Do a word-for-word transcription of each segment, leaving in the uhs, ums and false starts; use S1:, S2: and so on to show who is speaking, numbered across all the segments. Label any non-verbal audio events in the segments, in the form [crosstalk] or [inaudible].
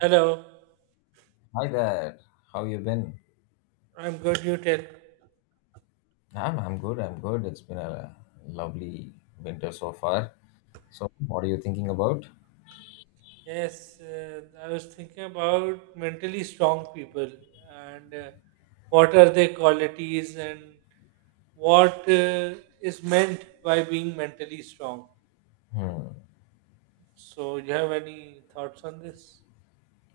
S1: Hello,
S2: Hi there. How you been?
S1: I'm good. You tell.
S2: I'm I'm good. I'm good. It's been a lovely winter so far. So, what are you thinking about?
S1: Yes, uh, I was thinking about mentally strong people and uh, what are their qualities and what uh, is meant by being mentally strong.
S2: Hmm.
S1: So, you have any thoughts on this?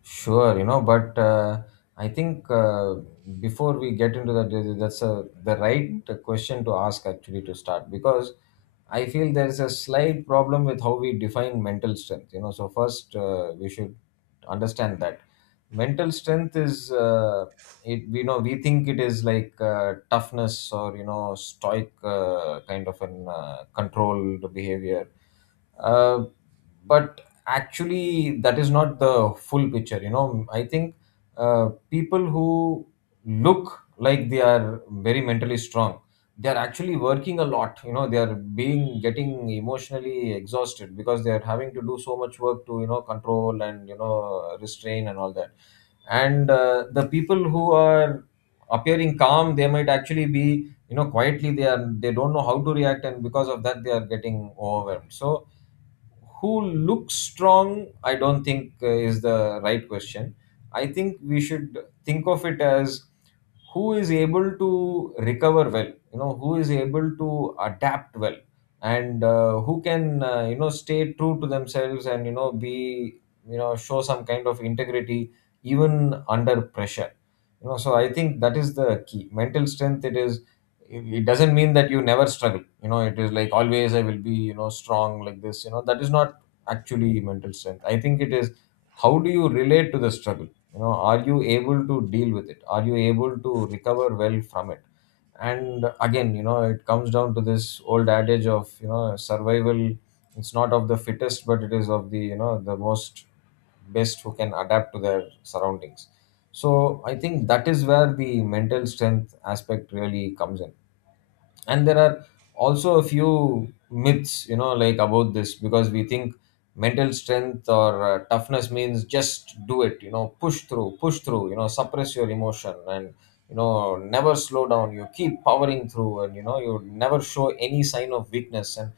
S2: Sure, you know, but uh, I think, uh, before we get into that, uh, that's a, the right question to ask, actually, to start, because I feel there's a slight problem with how we define mental strength. You know, so first, uh, we should understand that mental strength is uh, it. We know we think it is like uh, toughness, or you know stoic, uh, kind of an uh, controlled behavior, uh, but actually that is not the full picture. you know I think uh, people who look like they are very mentally strong, they are actually working a lot. You know they are being getting emotionally exhausted because they are having to do so much work to, you know control and, you know restrain, and all that. And uh, the people who are appearing calm, they might actually be, you know quietly they are, they don't know how to react, and because of that they are getting overwhelmed. So who looks strong, I don't think, uh, is the right question. I think we should think of it as who is able to recover well, you know who is able to adapt well. And uh, who can, uh, you know stay true to themselves, and you know be, you know show some kind of integrity even under pressure. You know so I think that is the key. Mental strength, it is, it it doesn't mean that you never struggle. You know it is like, always I will be you know strong like this. You know that is not actually mental strength. I think it is, how do you relate to the struggle? You know are you able to deal with it? Are you able to recover well from it? And again, you know it comes down to this old adage of you know survival. It's not of the fittest, but it is of the, you know the most best who can adapt to their surroundings. So I think that is where the mental strength aspect really comes in. And there are also a few myths, you know like, about this, because we think mental strength or uh, toughness means just do it. You know push through, push through. You know suppress your emotion, and you know never slow down, you keep powering through, and you know you never show any sign of weakness, and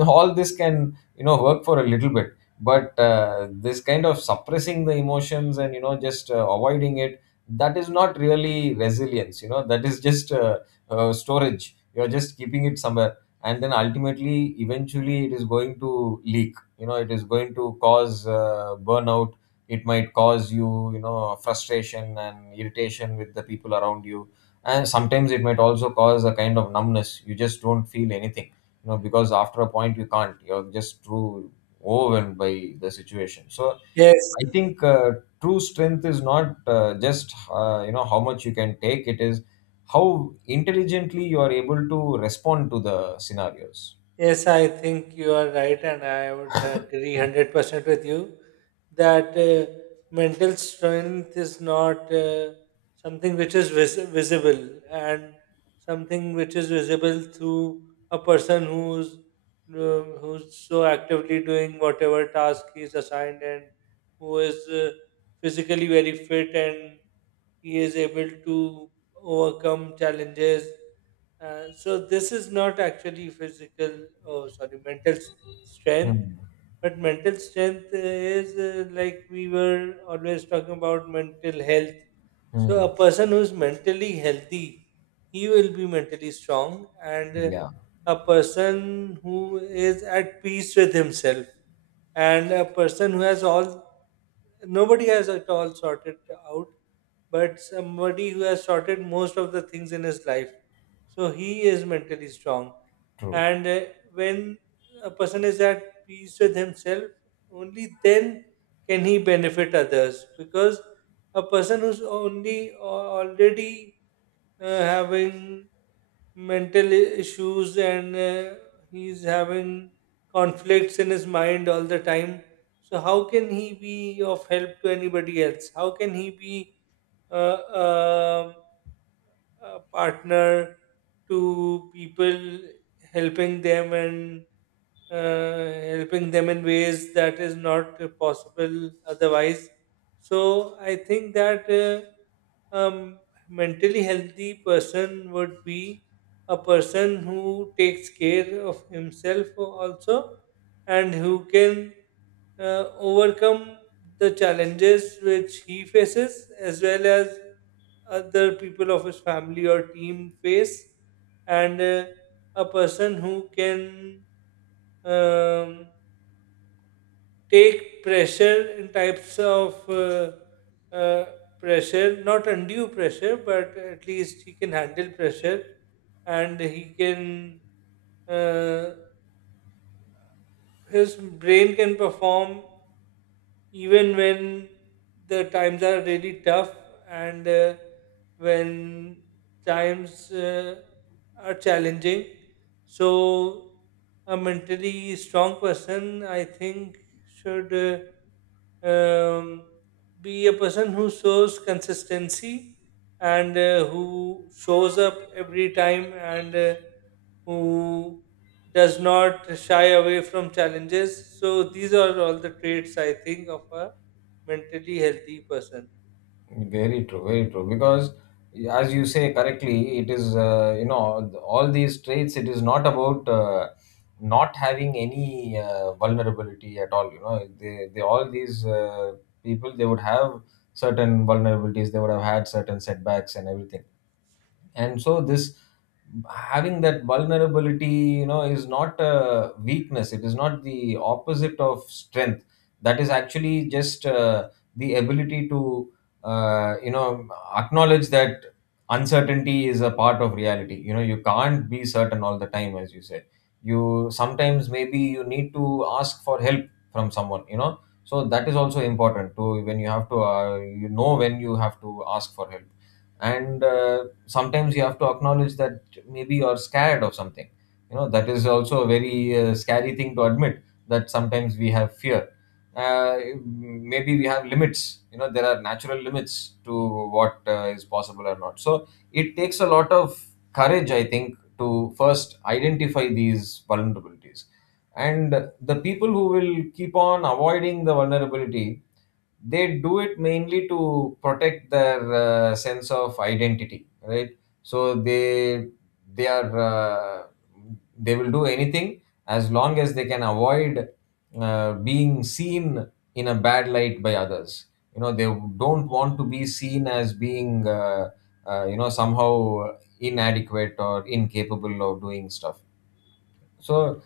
S2: [laughs] all this can you know work for a little bit. But uh, this kind of suppressing the emotions and you know just uh, avoiding it, that is not really resilience. You know that is just uh, uh, storage. You're just keeping it somewhere. And then ultimately, eventually, it is going to leak. You know it is going to cause uh, burnout. It might cause you you know frustration and irritation with the people around you. And sometimes it might also cause a kind of numbness, you just don't feel anything, you know because after a point you can't, you're just too overwhelmed by the situation. So
S1: Yes.
S2: I think uh, true strength is not uh, just uh, you know how much you can take; it is how intelligently you are able to respond to the scenarios.
S1: Yes, I think you are right, and I would agree one hundred percent with you that uh, mental strength is not uh, something which is vis- visible and something which is visible through a person who's uh, who's so actively doing whatever task he is assigned and who is uh, physically very fit and he is able to overcome challenges uh, so this is not actually physical, oh sorry, mental s- strength.
S2: Hmm.
S1: But mental strength is uh, like we were always talking about mental health.
S2: Hmm.
S1: So a person who's mentally healthy, he will be mentally strong, and uh,
S2: Yeah,
S1: a person who is at peace with himself, and a person who has all nobody has it all sorted out but somebody who has sorted most of the things in his life. So he is mentally strong.
S2: true.
S1: And uh, when a person is at peace with himself, only then can he benefit others. Because a person who's only uh, already uh, having mental i- issues and uh, he's having conflicts in his mind all the time. So, how can he be of help to anybody else? How can he be uh, uh, a partner to people, helping them and uh, helping them in ways that is not uh, possible otherwise. So I think that uh, um, mentally healthy person would be a person who takes care of himself also and who can uh, overcome the challenges which he faces as well as other people of his family or team face and uh, a person who can um, take pressure in types of uh, uh, pressure, not undue pressure, but at least he can handle pressure and he can, uh, his brain can perform even when the times are really tough and uh, when times uh, are challenging. So, a mentally strong person, I think, should uh, um, be a person who shows consistency and uh, who shows up every time and uh, who does not shy away from challenges. So these are all the traits I think of a mentally healthy person.
S2: Very true. Very true. Because, as you say correctly, it is, uh, you know all these traits. It is not about uh, not having any uh, vulnerability at all. You know, they, they, all these uh, people, they would have certain vulnerabilities. They would have had certain setbacks and everything. And so this, having that vulnerability, you know is not a weakness, it is not the opposite of strength. That is actually just uh, the ability to, uh, you know acknowledge that uncertainty is a part of reality. You know you can't be certain all the time, as you said. You, sometimes, maybe you need to ask for help from someone. You know so that is also important to, when you have to, uh, you know when you have to ask for help. And uh, sometimes you have to acknowledge that, maybe you're scared of something. You know that is also a very uh, scary thing to admit, that sometimes we have fear. uh, Maybe we have limits. You know there are natural limits to what uh, is possible or not. So it takes a lot of courage, I think, to first identify these vulnerabilities. And the people who will keep on avoiding the vulnerability, they do it mainly to protect their uh, sense of identity, right? So they they are, uh, they will do anything as long as they can avoid uh, being seen in a bad light by others. You know they don't want to be seen as being, uh, uh, you know somehow inadequate or incapable of doing stuff. So,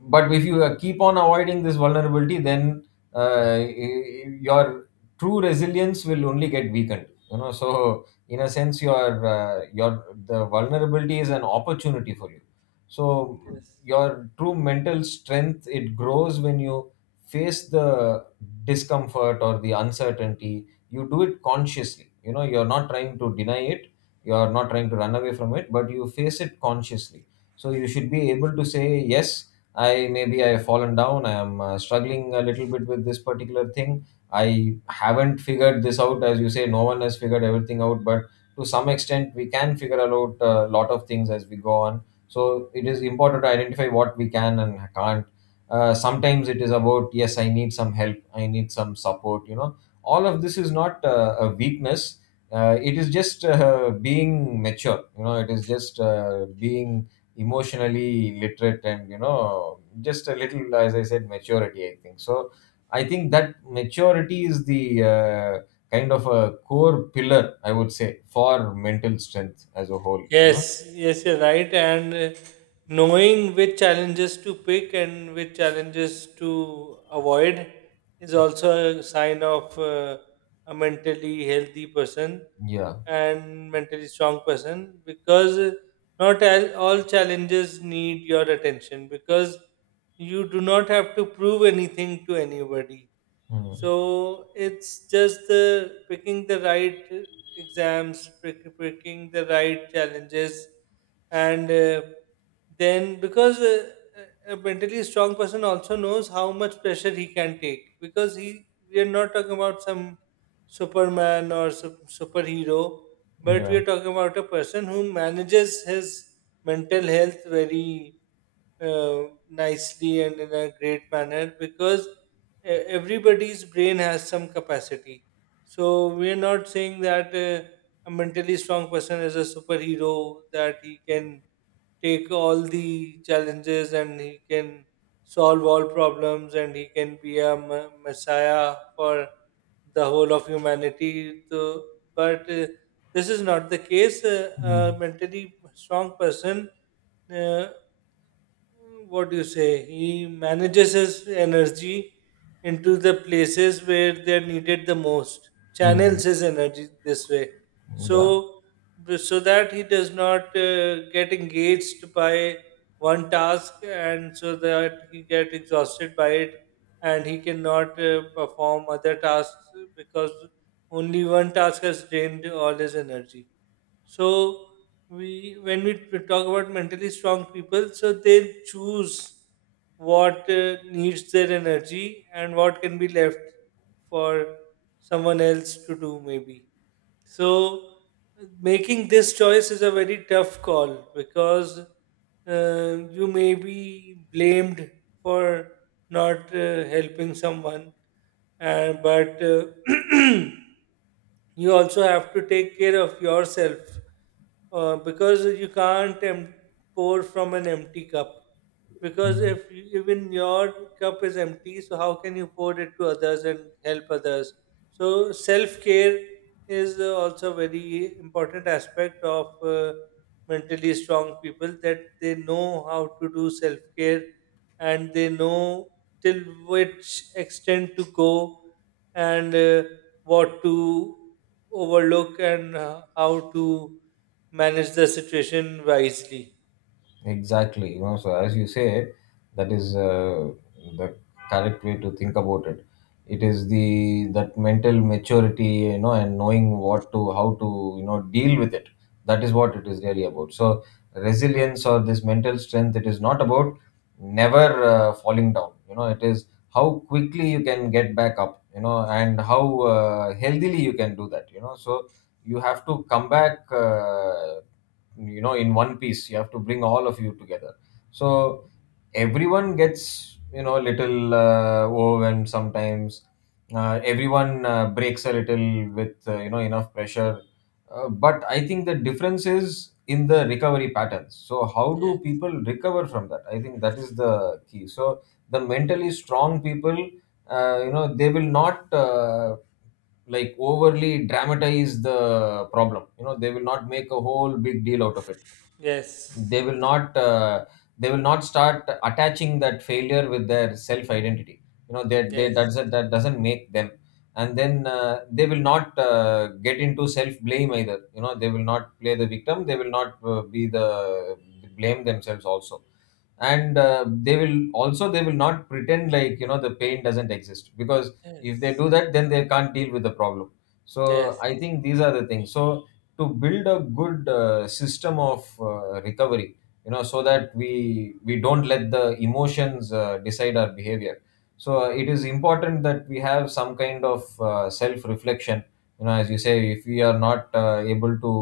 S2: but if you uh, keep on avoiding this vulnerability, then uh, y- your true resilience will only get weakened. You know so in a sense, your uh, your the vulnerability is an opportunity for you. So
S1: Yes.
S2: your true mental strength, it grows when you face the discomfort or the uncertainty. You do it consciously. You know you're not trying to deny it, you're not trying to run away from it, but you face it consciously. So you should be able to say, yes, I, maybe I have fallen down. I am uh, struggling a little bit with this particular thing. I haven't figured this out, as you say. No one has figured everything out, but to some extent, we can figure out a lot of things as we go on. So it is important to identify what we can and can't. Uh, sometimes it is about, yes, I need some help. I need some support. You know, all of this is not uh, a weakness. Uh, it is just uh, being mature. You know, it is just uh, being emotionally literate, and you know just a little, as I said, maturity, I think. So I think that maturity is the, uh, kind of a core pillar, I would say, for mental strength as a whole. You know
S1: Yes, yes, you're right. And uh, knowing which challenges to pick and which challenges to avoid is also a sign of uh, a mentally healthy person
S2: yeah.
S1: and mentally strong person because not all all challenges need your attention because you do not have to prove anything to anybody.
S2: Mm.
S1: So it's just the picking the right exams, pick- picking the right challenges, and uh, then because uh, a a mentally strong person also knows how much pressure he can take because he we are not talking about some Superman or sup- superhero, but we
S2: Yeah.
S1: are talking about a person who manages his mental health very uh, nicely and in a great manner because e- everybody's brain has some capacity. So we're not saying that uh, a mentally strong person is a superhero that he can take all the challenges and he can solve all problems and he can be a me- messiah for the whole of humanity. So, but uh, this is not the case.
S2: Mm.
S1: Uh, a mentally strong person, uh, what do you say? He manages his energy into the places where they're needed the most,
S2: Mm.
S1: channels his energy this way.
S2: Yeah.
S1: So, b- so that he does not uh, get engaged by one task and so that he get exhausted by it and he cannot uh, perform other tasks because only one task has drained all his energy so we when we t- talk about mentally strong people so they choose what uh, needs their energy and what can be left for someone else to do maybe so making this choice is a very tough call because uh, you may be blamed for not uh, helping someone, and but uh, [clears throat] you also have to take care of yourself uh, because you can't em- pour from an empty cup. Because
S2: Mm.
S1: if you, even your cup is empty, so how can you pour it to others and help others? So self care is uh, also a very important aspect of uh, mentally strong people that they know how to do self care and they know till which extent to go and uh, what to overlook and uh, how to manage the situation wisely.
S2: Exactly. You know, so as you say, that is uh, the correct way to think about it. It is the, that mental maturity, you know, and knowing what to, how to you know deal with it. That is what it is really about. So resilience, or this mental strength, it is not about never uh, falling down. You know, it is how quickly you can get back up. You know, and how uh, healthily you can do that. You know, so you have to come back. Uh, you know in one piece, you have to bring all of you together. So everyone gets you know a little uh, overwhelmed sometimes. Uh, everyone uh, breaks a little with, uh, you know enough pressure. Uh, but I think the difference is in the recovery patterns. So how do
S1: Yes,
S2: people recover from that? I think that is the key. So the mentally strong people, uh, you know they will not uh, like overly dramatize the problem. You know they will not make a whole big deal out of it.
S1: yes,
S2: They will not uh, they will not start attaching that failure with their self identity. you know they, they, that
S1: yes,
S2: doesn't, that doesn't make them. And then uh, they will not uh, get into self blame either. You know they will not play the victim, they will not, uh, be the, blame themselves also. And uh, they will also, they will not pretend like you know the pain doesn't exist, because if they
S1: yes,
S2: do that then they can't deal with the problem. So
S1: yes,
S2: I think these are the things. So to build a good uh, system of uh, recovery, you know so that we we don't let the emotions uh, decide our behavior. So uh, it is important that we have some kind of uh, self reflection. You know as you say, if we are not uh, able to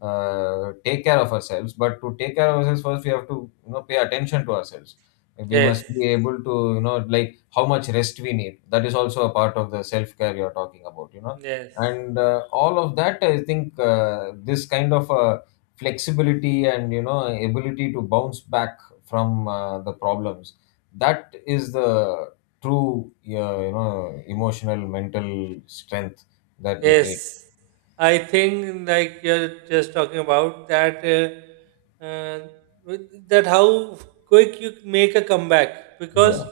S2: uh, take care of ourselves, but to take care of ourselves, first we have to you know pay attention to ourselves. We
S1: yes,
S2: must be able to, you know like, how much rest we need, that is also a part of the self care you're talking about. You know
S1: yes.
S2: and uh, all of that, I think, uh, this kind of, uh, flexibility and you know ability to bounce back from uh, the problems, that is the true, uh, you know emotional mental strength that we need.
S1: Yes, I think like you're just talking about that uh, uh, with- that how quick you make a comeback because
S2: Yeah.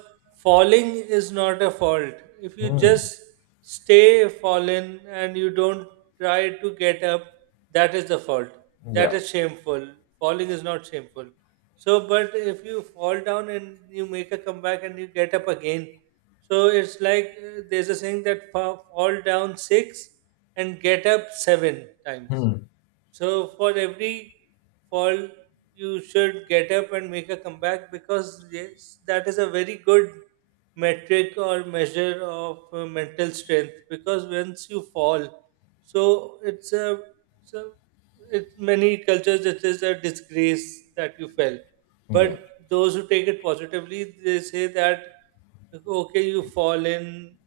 S1: falling is not a fault. If you
S2: Hmm.
S1: just stay fallen and you don't try to get up, that is the fault. That
S2: Yeah.
S1: is shameful. Falling is not shameful. So, but if you fall down and you make a comeback and you get up again, so it's like uh, there's a saying that fa- fall down six and get up seven times.
S2: Hmm.
S1: So for every fall, you should get up and make a comeback because yes, that is a very good metric or measure of uh, mental strength. Because once you fall, so it's a so it many cultures it is a disgrace that you fell.
S2: Yeah.
S1: But those who take it positively, they say that okay, you fall in.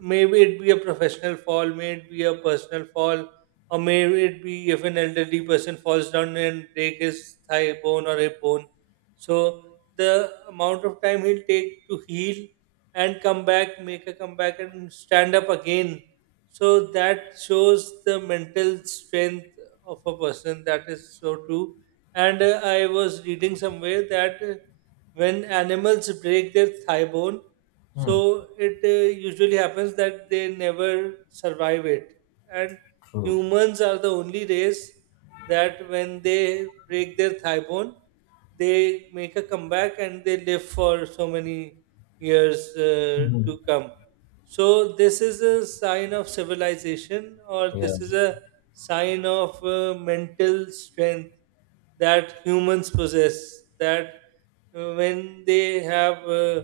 S1: Maybe it be a professional fall, may it be a personal fall, or may it be if an elderly person falls down and break his thigh bone or hip bone. So the amount of time he'll take to heal and come back, make a comeback and stand up again. So that shows the mental strength of a person. That is so true. And uh, I was reading somewhere that uh, when animals break their thigh bone,
S2: Hmm.
S1: so it uh, usually happens that they never survive it. And
S2: True.
S1: Humans are the only race that when they break their thigh bone, they make a comeback and they live for so many years uh,
S2: Mhm.
S1: to come. So, this is a sign of civilization, or
S2: Yeah.
S1: this is a sign of uh, mental strength that humans possess. That uh, when they have uh,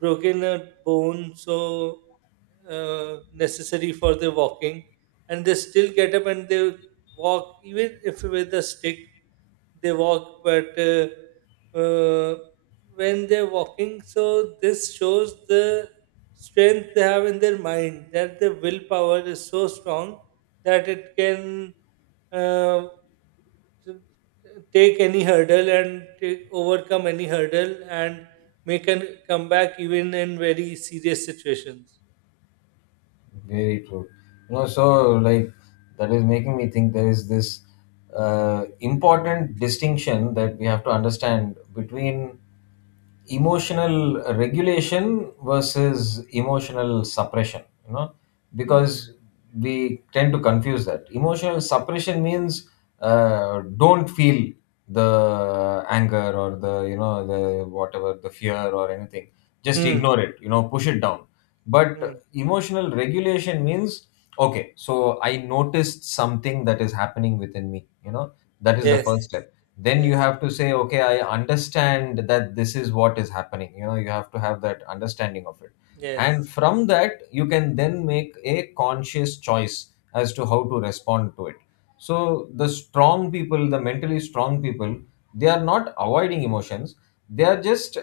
S1: broken a bone, so uh, necessary for their walking, and they still get up and they walk even if with a stick they walk but uh, uh, when they're walking so this shows the strength they have in their mind that their willpower is so strong that it can uh, t- take any hurdle and take, overcome any hurdle and make a comeback even in very serious situations.
S2: Very true. You know, so like that is making me think there is this uh, important distinction that we have to understand between emotional regulation versus emotional suppression, you know,
S1: Hmm.
S2: because we tend to confuse that emotional suppression means uh, don't feel the anger or the, you know, the whatever, the fear or anything, just ignore
S1: Hmm.
S2: it, you know, push it down.
S1: Hmm.
S2: But emotional regulation means okay, so I noticed something that is happening within me, you know, that is the
S1: Yes.
S2: first step. Then you
S1: Yes.
S2: have to say okay, I understand that this is what is happening, you know, you have to have that understanding of it. And
S1: Yes.
S2: from that you can then make a conscious choice as to how to respond to it. So the strong people, the mentally strong people, they are not avoiding emotions, they are just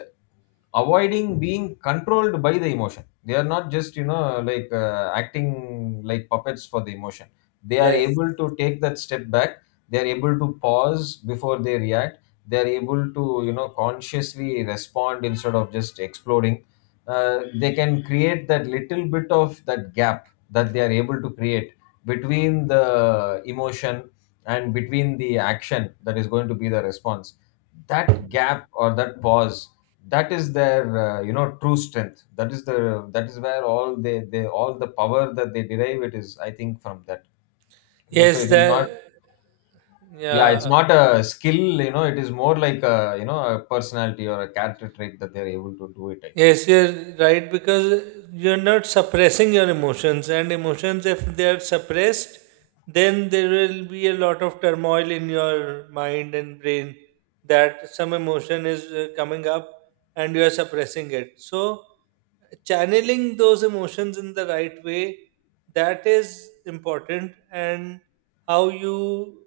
S2: avoiding being controlled by the emotion. They are not just, you know, like uh, acting like puppets for the emotion. They are
S1: Yes,
S2: able to take that step back, they are able to pause before they react, they are able to, you know, consciously respond instead of just exploding. Uh, they can create that little bit of that gap that they are able to create between the emotion and between the action that is going to be the response. That gap or that pause, that is their uh, you know, true strength. That is the that is where all they, they all the power that they derive, it is, I think, from that. No, so it
S1: yes,
S2: is not.
S1: the
S2: Yeah, it's
S1: yeah,
S2: not a skill. You know, it is more like a, you know, a personality or a character trait that they're able to do it, I think.
S1: Yes, you're right because you're not suppressing your emotions, and emotions, if they are suppressed, then there will be a lot of turmoil in your mind and brain that some emotion is uh, coming up and you are suppressing it. So, channeling those emotions in the right way that is important, and how you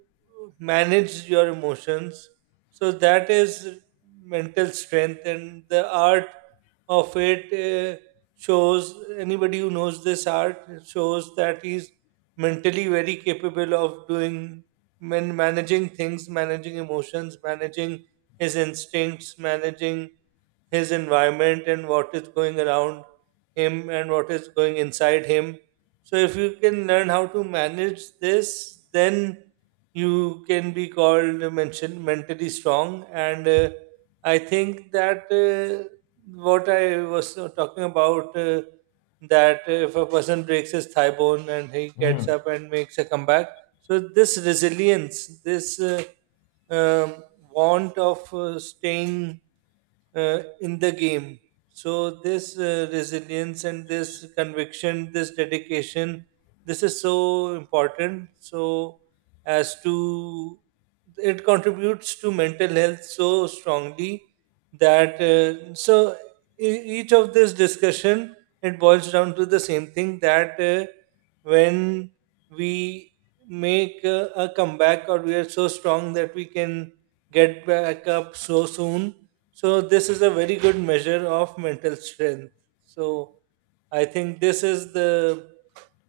S1: manage your emotions. So, that is mental strength and the art of it uh, shows anybody who knows this art shows that he's mentally very capable of doing man- managing things managing emotions managing his instincts managing his environment and what is going around him and what is going inside him. So if you can learn how to manage this, then you can be called uh, mention, mentally strong. And uh, I think that uh, what I was uh, talking about uh, that if a person breaks his thigh bone and he
S2: Hmm.
S1: gets up and makes a comeback, so this resilience, this uh, um want of uh, staying uh, in the game. So this uh, resilience and this conviction, this dedication, this is so important. So as to it contributes to mental health so strongly that uh, so e- each of this discussion it boils down to the same thing that uh, when we make a, a comeback or we are so strong that we can get back up so soon so this is a very good measure of mental strength. So I think this is the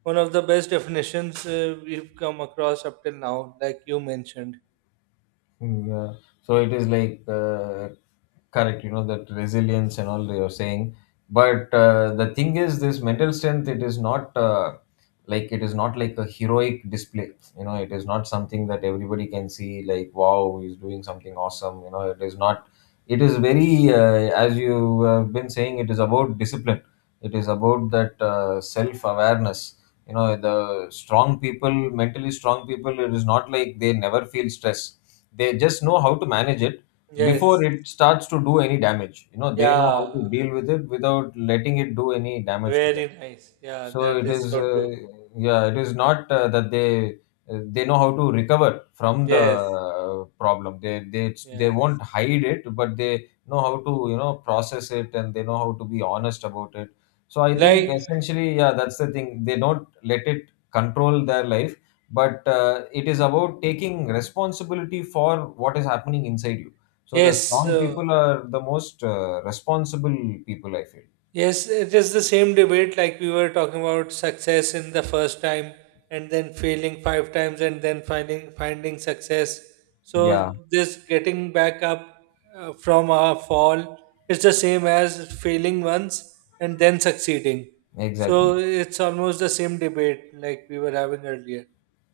S1: one of the best definitions uh, we've come across up till now, like you mentioned.
S2: Mm, yeah. So it is like, uh, correct, you know, that resilience and all you're saying. But uh, the thing is, this mental strength, it is not uh, like it is not like a heroic display. You know, it is not something that everybody can see. Like, wow, he's doing something awesome. You know, it is not. It is very, uh, as you have been saying, it is about discipline. It is about that uh, self awareness. You know, the strong people, mentally strong people, it is not like they never feel stress, they just know how to manage it before
S1: Yes.
S2: it starts to do any damage. You know, they know how to
S1: Yeah.
S2: deal with it without letting it do any damage to them.
S1: Very nice. Yeah,
S2: So
S1: that
S2: it
S1: is
S2: is
S1: so
S2: uh,
S1: true.
S2: yeah, it is not uh, that they uh, they know how to recover from the
S1: Yes.
S2: uh, problem. They they they
S1: Yes.
S2: won't hide it, but they know how to, you know, process it, and they know how to be honest about it. So I think
S1: Like
S2: essentially, yeah, that's the thing, they don't let it control their life. But uh, it is about taking responsibility for what is happening inside you. So the
S1: yes.
S2: strong
S1: Uh,
S2: people are the most uh, responsible people, I feel.
S1: Yes, it is the same debate like we were talking about success in the first time and then failing five times and then finding finding success.
S2: Yeah,
S1: So this getting back up uh, from a fall is the same as failing once and then succeeding. So
S2: exactly.
S1: it's almost the same debate like we were having earlier.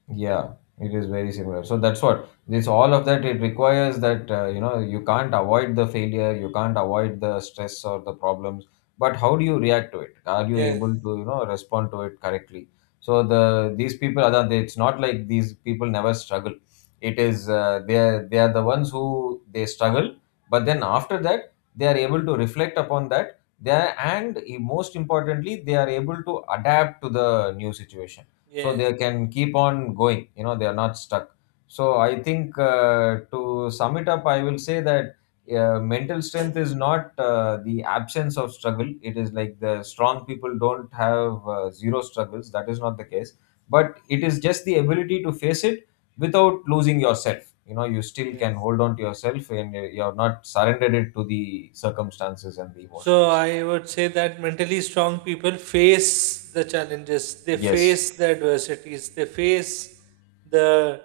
S2: Yeah, it is very similar. So that's what this, all of that, it requires that, uh, you know, you can't avoid the failure, you can't avoid the stress or the problems, but how do you react to it? Are you
S1: Yes,
S2: able to, you know, respond to it correctly? So the these people are the- it's not like these people never struggle. It is, uh, they are they are the ones who they struggle, but then after that they are able to reflect upon that. They are, and most importantly, they are able to adapt to the new situation, so
S1: yes,
S2: they can keep on going. You know, they are not stuck. So I think, uh, to sum it up, I will say that uh, mental strength is not uh, the absence of struggle. It is like the strong people don't have uh, zero struggles, that is not the case. But it is just the ability to face it without losing yourself. You know, you still can
S1: yes.
S2: hold on to yourself and you are not surrendered it to the circumstances and the
S1: So
S2: emotions.
S1: I would say that mentally strong people face the challenges, they
S2: Yes.
S1: face the adversities, they face the,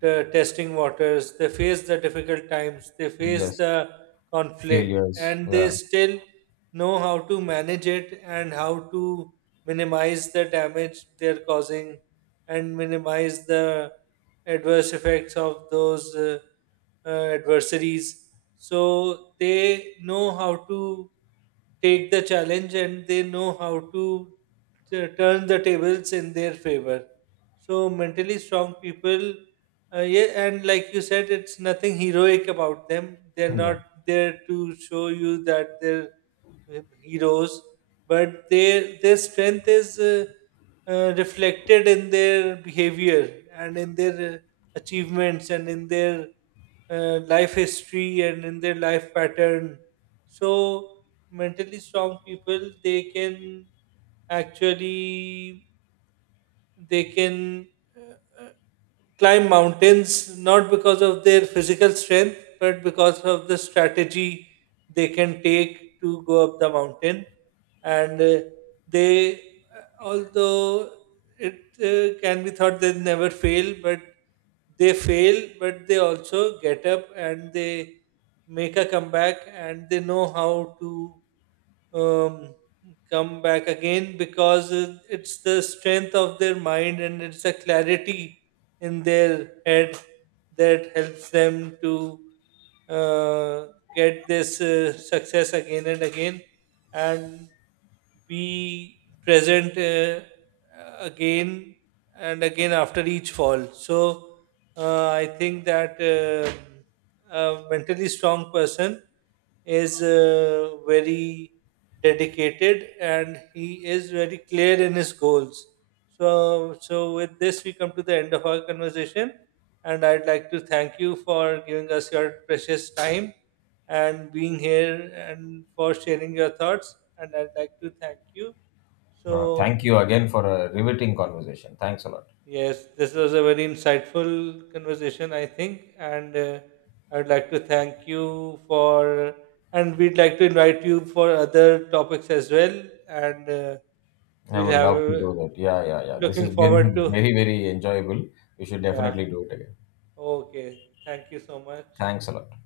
S1: the testing waters, they face the difficult times, they face
S2: Yes.
S1: the conflict,
S2: Failures.
S1: and they
S2: Yeah.
S1: still know how to manage it and how to minimize the damage they're causing and minimize the adverse effects of those uh, uh, adversaries. So they know how to take the challenge and they know how to t- turn the tables in their favor. So mentally strong people, uh, yeah, and like you said, it's nothing heroic about them. They're
S2: [laughs] Yeah.
S1: not there to show you that they're uh, heroes, but their their strength is. Uh, uh, reflected in their behavior and in their uh, achievements and in their uh, life history and in their life pattern. So, mentally strong people they can actually they can uh, climb mountains not because of their physical strength but because of the strategy they can take to go up the mountain and uh, they uh, although it uh, can be thought they never fail but they fail but they also get up and they make a comeback and they know how to um, come back again because uh, it's the strength of their mind and it's the clarity in their head that helps them to uh, get this uh, success again and again and be present uh, again and again after each fall. So uh, I think that um a mentally strong person is uh, very dedicated and he is very clear in his goals. So, so with this, we come to the end of our conversation, and I'd like to thank you for giving us your precious time and being here and for sharing your thoughts. And I'd like to thank you.
S2: Uh, thank
S1: So,
S2: you again for a riveting conversation. Thanks a lot.
S1: yes, this was a very insightful conversation, I think, and uh, I'd like to thank you for. And we'd like to invite you for other topics as well. And uh,
S2: I
S1: We'll
S2: would
S1: have
S2: love to
S1: uh,
S2: do that. Yeah, yeah, yeah. This
S1: looking
S2: has
S1: forward
S2: been [laughs]
S1: to
S2: very, very enjoyable. We should
S1: yeah.
S2: definitely do it again.
S1: Okay. Thank you so much.
S2: Thanks a lot.